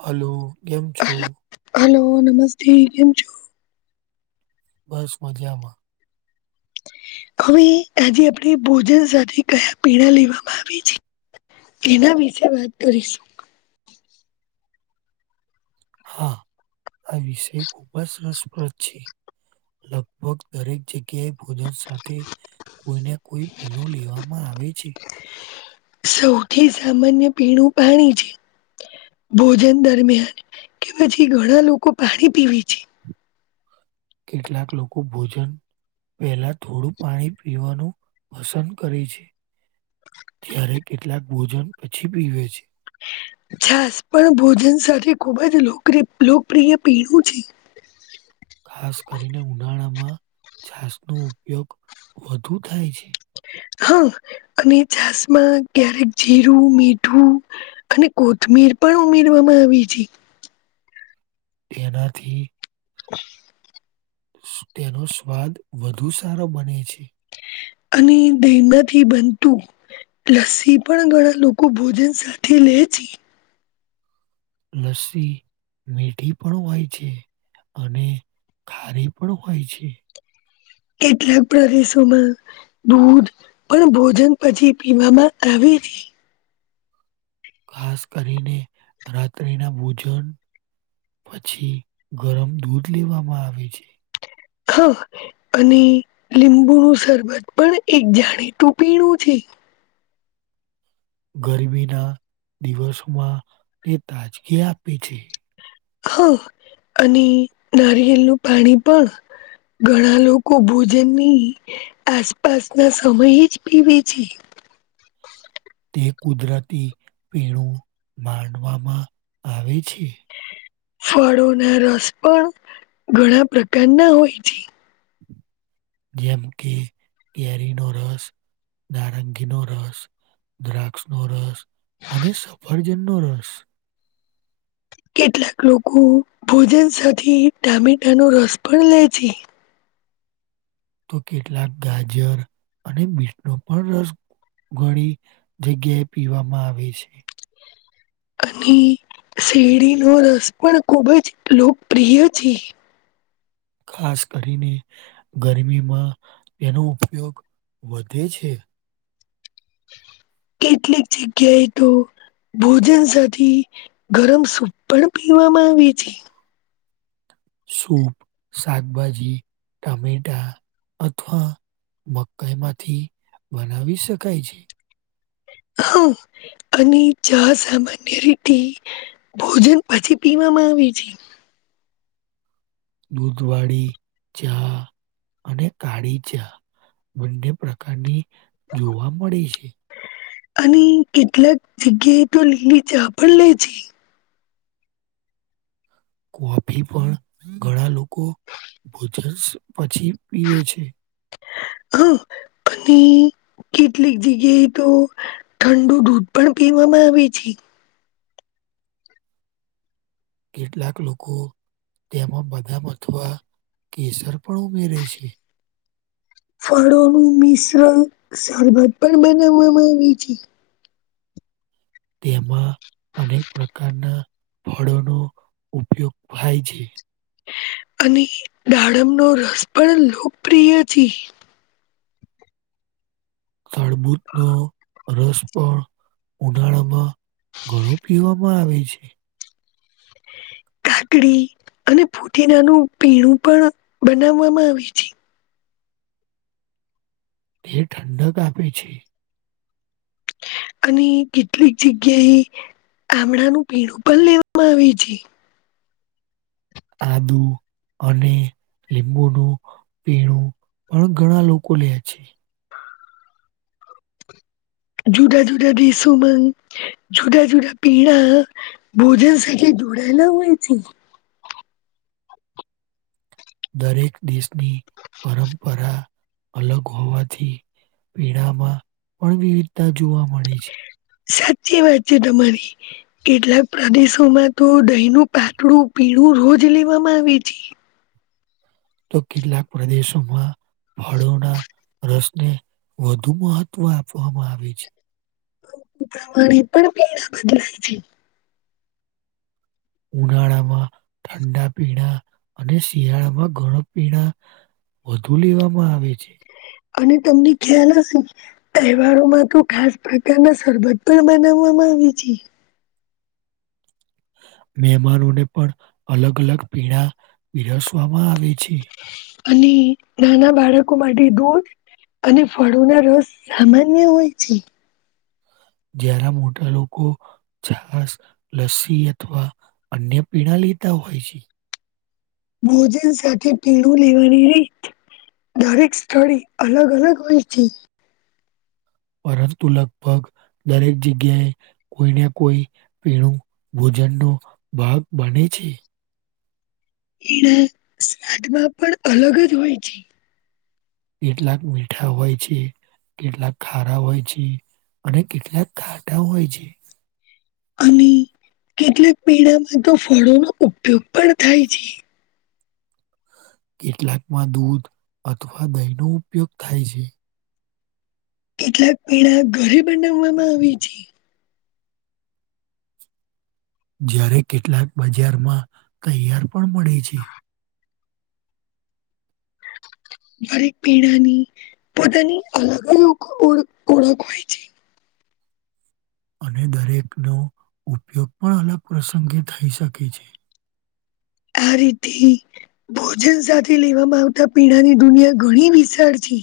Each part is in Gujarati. હલો કેમ છો? હલો, નમસ્તે. કેમ છો? બસ મજામાં. હવે આજે આપણે ભોજન સાથે કયા પીણા લેવામાં આવી છે? તેના વિશે વાત કરીશું. હા, આ વિષય ખુબ જ રસપ્રદ છે. લગભગ દરેક જગ્યાએ ભોજન સાથે. કોઈને કોઈ ભીણું લેવામાં આવે છે. સૌથી સામાન્ય પીણું પાણી છે. ભોજન દરમિયાન કે પછી ઘણા લોકો પાણી પીવે છે. કેટલાક લોકો ભોજન. પહેલા થોડું પાણી પીવાનું પસંદ કરે છે. જ્યારે કેટલાક ભોજન પછી પીવે છે. છાસ પણ ભોજન સાથે ખૂબ જ લોકપ્રિય પીણું છે. ખાસ કરીને ઉનાળામાં છાસ નો ઉપયોગ વધુ થાય છે. હા, અને છાસ માં ક્યારેક જીરું, મીઠું, અને કોથમીર મીર પણ ઉમેરવામાં આવી છે. એનાથી [inaudible] તેનો સ્વાદ વધુ સારો બને છે. અને ડીંડાથી બનતું લસ્સી પણ ઘણા લોકો ભોજન સાથે લે છે. લસ્સી મીઠી પણ હોય છે. અને ખારી પણ હોય છે. કેટલાક પ્રદેશોમાં દૂધ પણ ભોજન પછી પીવામાં આવે. [unintelligible] ખાસ કરીને રાત્રિના ભોજન પછી ગરમ દૂધ લેવામાં આવે છે. હા અને લીંબુ નું શરબત પણ એક જાણીતું પીણું છે [inaudible] ગરમીના દિવસોમાં ને તાજગી આપે છે. હા, અને નારિયેલ નું પાણી પણ ઘણા લોકો ભોજનની આસપાસના સમય જ પીવે છે. [unintelligible] એ કુદરતી પીણું માનવામાં આવે છે. ફળોના રસ પણ ઘણા પ્રકારના હોય છે. જેમ કે કેરીનો રસ, નારંગીનો રસ દ્રાક્ષ નો રસ અને સફરજનનો રસ કેટલાક લોકો ભોજન સાથે ટામેટાનો રસ પણ લે છે. તો કેટલાક ગાજર અને બીટનો પણ રસ ઘણી જગ્યાએ પીવામાં આવે છે. અને શેરડીનો રસ પણ ખુબ જ લોકપ્રિય છે. ખાસ કરીને ગરમીમાં તેનો ઉપયોગ વધે છે. કેટલીક જગ્યાએ તો ભોજન સાથી ગરમ સૂપ પણ પીવામાં આવે છે. સૂપ શાકભાજી ટમેટા અથવા મકઈમાંથી બનાવી શકાય છે. હા અને ચા સામાન્ય રીતે ભોજન પછી પીવામાં આવે છે. દૂધવાળી ચા અને કાળી ચા બંને પ્રકારની જોવા મળે છે. અને કેટલાક જગ્યાએ તો લીલી ચા પણ લે છે. કોફી પણ ઘણા લોકો ભોજન સ પછી પીવે છે. હમ પન ઈ કેટલીક જગ્યાએ તો ઠંડુ દૂધ પણ પીવામાં આવે છે. કેટલાક લોકો તેમાં બદામ અથવા કેસર પણ ઉમેરે છે. ફળોનું મિશ્રણ સરબત પણ બનાવવામાં આવે છે. તેમાં અનેક પ્રકારના ફળોનો ઉપયોગ થાય છે અને દાડમનો રસ પણ લોકપ્રિય છે તડભુચ નો રસ પણ ઉનાળામાં ઘણું પીવામાં આવે છે. કાકડી અને ફુદીનાનું પીણું પણ બનાવવામાં આવે છે એ ઠંડક આપે છે. અને કેટલીક જગ્યાએ ગામડાનું પીણું પણ લેવામાં આવે છે આદ અને લીંબુનું પીણું પણ ઘણા લોકો લે છે જુદા જુદા દેશોમાં જુદા જુદા પીણા ભોજન સાથે રોડાલા હોય છે દરેક દેશની પરંપરા અલગ હોવાથી પીણામાં પણ વિવિધતા જોવા મળી છે સાચી વાત છે તમારી કેટલાક પ્રદેશોમાં તો દહી ન પાતળું પી હું રોજ લેવામાં આવી છ તો કેટલાક પ્રદેશોમાં ફાળોના રસને વધુ મહત્ત્વ આપવામાં આવે છે ુ પ્રમાણે પણ પે વધધરા છે ઉનાળામાં ઠંડા પીણા અને શિયાળામાં ઘણમ પીણા વધુ લેવામાં આવે છે અને તમને ખ્યાલ હશે તહેવારોમાં તો ખાસ પ્રકારના સરબત પણ બનાવવામ આવી છે. [inaudible] મહેમાનોને પણ અલગ અલગ પીણા પીરસવામાં આવે છે. અને નાના બાળકો માટે દૂધ અને ફળો ના રસ સામાન્ય હોય છે જ્યારે મોટા લોકો છાસ લસ્સી અથવા અન્ય પીણા લ હોય છે ભોજન સાથે પીણું લેવાની રી દરેક સ્થળ અલગ અલગ હોય છે પરંતુ લગભગ દરેક જગ્યાએ કોઈને કોઈ પીણું ભોજનનોો ભાગ બને છે એને સ્વાદમાં પણ અલગ જ હોય છે કેટલાક મીઠા હોય છે કેટલા ખારા હોય છે અને કેટલાક ખાટા હોય છે અને કેટલાક પેડામાં તો ફળોનો ઉપયોગ પણ થાય છે કેટલાકમાં દૂધ અથવા દહીનો ઉપયોગ થાય છે કેટલાક પીણા ઘરે બનાવવામાં આવી છે જ્યારે કેટલાક બજારમાં તૈયાર પણ મળે છે દરેક પીણાની પોતાની અલગ અલગ ઓળખ હોય છે અને દરેકનો ઉપયોગ પણ અલગ પ્રસંગે થઈ શકે છે આ રીતે ભોજન સાથે લેવામાં આવતા પીણાની દુનિયા ઘણી વિશાળ પી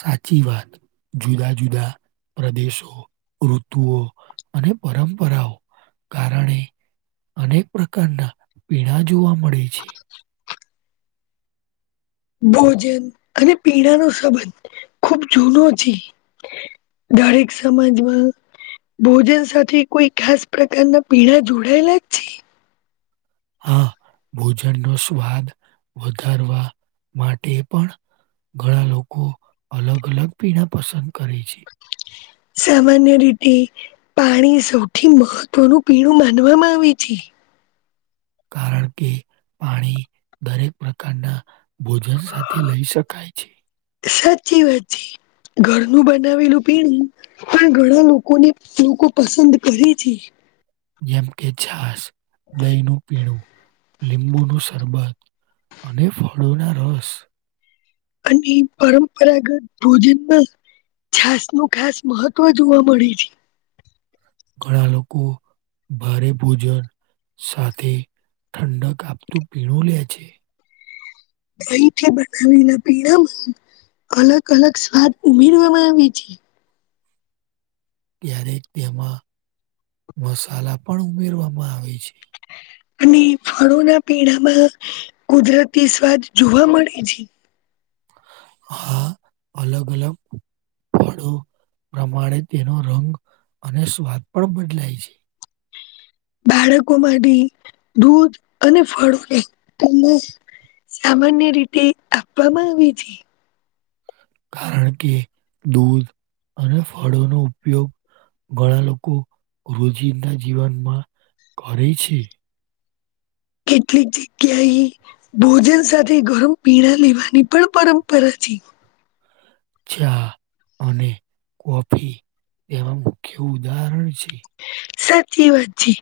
સાચી વાત જુદા જુદા પ્રદેશો ઋતુઓ અને પરંપરાઓ કારણે અનેક પ્રકારના પીણા જોવા મળે છે ભોજન અને પીણા ન સંબંધ ખુબ જૂનો છે દરેક સમાજમાં ભોજન સાથે કોઈ ખાસ પ્રકારના પીણા જોડાયેલા છે હા ભોજનનો સ્વાદ વધારવા માટે પણ ઘણા લોકો અલગ અલગ પીણા પસંદ કરે છે સામાન્ય રીતે પાણી સૌથી મહત્વનું પીણું માનવામાં આવે છે. કારણ કે પાણી દરેક પ્રકારના ભોજન સાથે લઈ શકાય છે સાચી વાત છે ઘરનું બનાવેલું પીણું પણ ઘણા લોકોને લોકો પસંદ કરે છે જેમ કે છાસ દહીનું પીણું લીંબુ નું સરબત અને ફળોના રસ અને પરંપરાગત ભોજનમાં છાસ નું ખાસ મહત્વ જોવા મળે છે ઘણા લોકો ભારે ભોજન સાથે ઠંડક આપતું પીણું લે છે દહી થી બનાવેલા પીણાં માં અલગ અલગ સ્વાદ ઉમેરવામાં આવે છે ત્યારેક તેમાં મસાલા પણ ઉમેરવામાં આવે છે અને ફળોના પીણામાં કુદરતી સ્વાદ જોવા મળે છે હા અલગ અલગ ફળો પ્રમાણે તેનો રંગ અને સ્વાદ પણ બદલાય છે બાળકોમાંથી દૂધ અને ફળોને સામાન્ય રીતે આપવામાં આવી છે કારણ કે દૂધ અને ફળોનો ઉપયોગ ઘણા લોકો રોજિંદ જીવનમાં કરે છે કેટલીક જગ્યા એ ભોજન સાથે ગરમ પીણા લેવાની પણ પરંપરા છે ચા અને કોફી તેમાં મુખ્ય ઉદાહરણ છે. સાચી વાત છે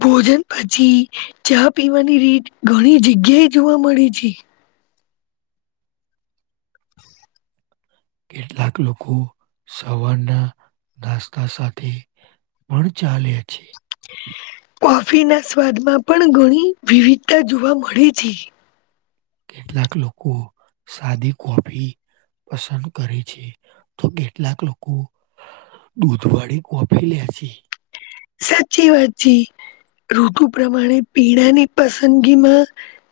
ભોજન પછી ચા પીવાની રીત ઘણી જગ્યા એ જોવા મળી છે કેટલાક લોકો સવારના નાસ્તા સાથે પણ ચાલે છે [unintelligible] કોફીના સ્વાદમાં પણ ઘણી વિવિધતા જોવા મળે છે કેટલાક લોકો સાદી કોફી પસંદ કરે છે તો કેટલાક લોકો દૂધવાળી કોફી લે છે સાચી વાત છે‌. ઋતુ પ્રમાણે પીણાની પસંદગીમાં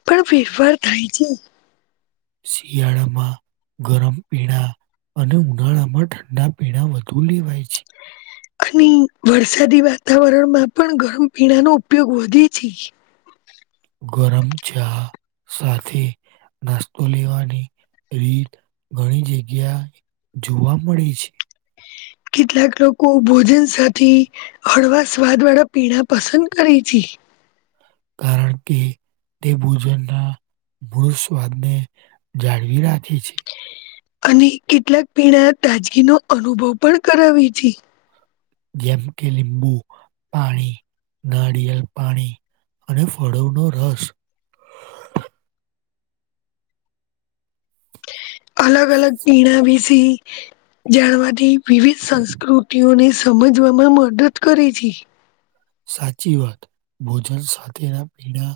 પણ ફેરફાર થાય છે શિયાળમાં ગરમ પીણા અને ઉનાળામાં ઠંડા પીણા વધુ લેવાય છે અને વરસાદી વાતાવરણમાં પણ ગરમ પીણા નો ઉપયોગ વધે છે. [unintelligible] ગરમ ચા સાથે નાસ્તો લેવાની રીત ઘણી જગ્યા જોવા મળે છે કેટલાક લોકો ભોજન સાથે હળવા સ્વાદ વાળા પીણા પસંદ કરે છે. [unintelligible] કારણ કે તે ભોજનના મૂળ સ્વાદને જાળવી રાખે છે. અને કેટલાક પીણા તાજગીનો અનુભવ પણ કરાવે છે. જેમ કે લીંબુ પાણી નારિયેલેપાણી અને ફળોનો રસ અલગ અલગ પીણા વિશે જાણવાથી વિવિધ સંસ્કૃતિઓની સમજવામાં મદદ કરે છે. સાચી વાત ભોજન સાથેના પીણા-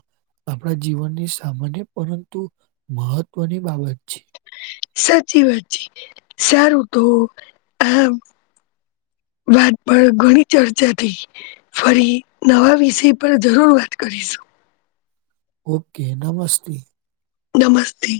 આપણા જીવનની સામાન્ય પરંતુ મહત્વની બાબત છે. સાચી વાત છે સારું તો આમ વાત પર ઘણી ચર્ચા થઈ ફરી નવા વિષય પર જરૂર વાત કરીશું. ઓકે નમસ્તે. નમસ્તે.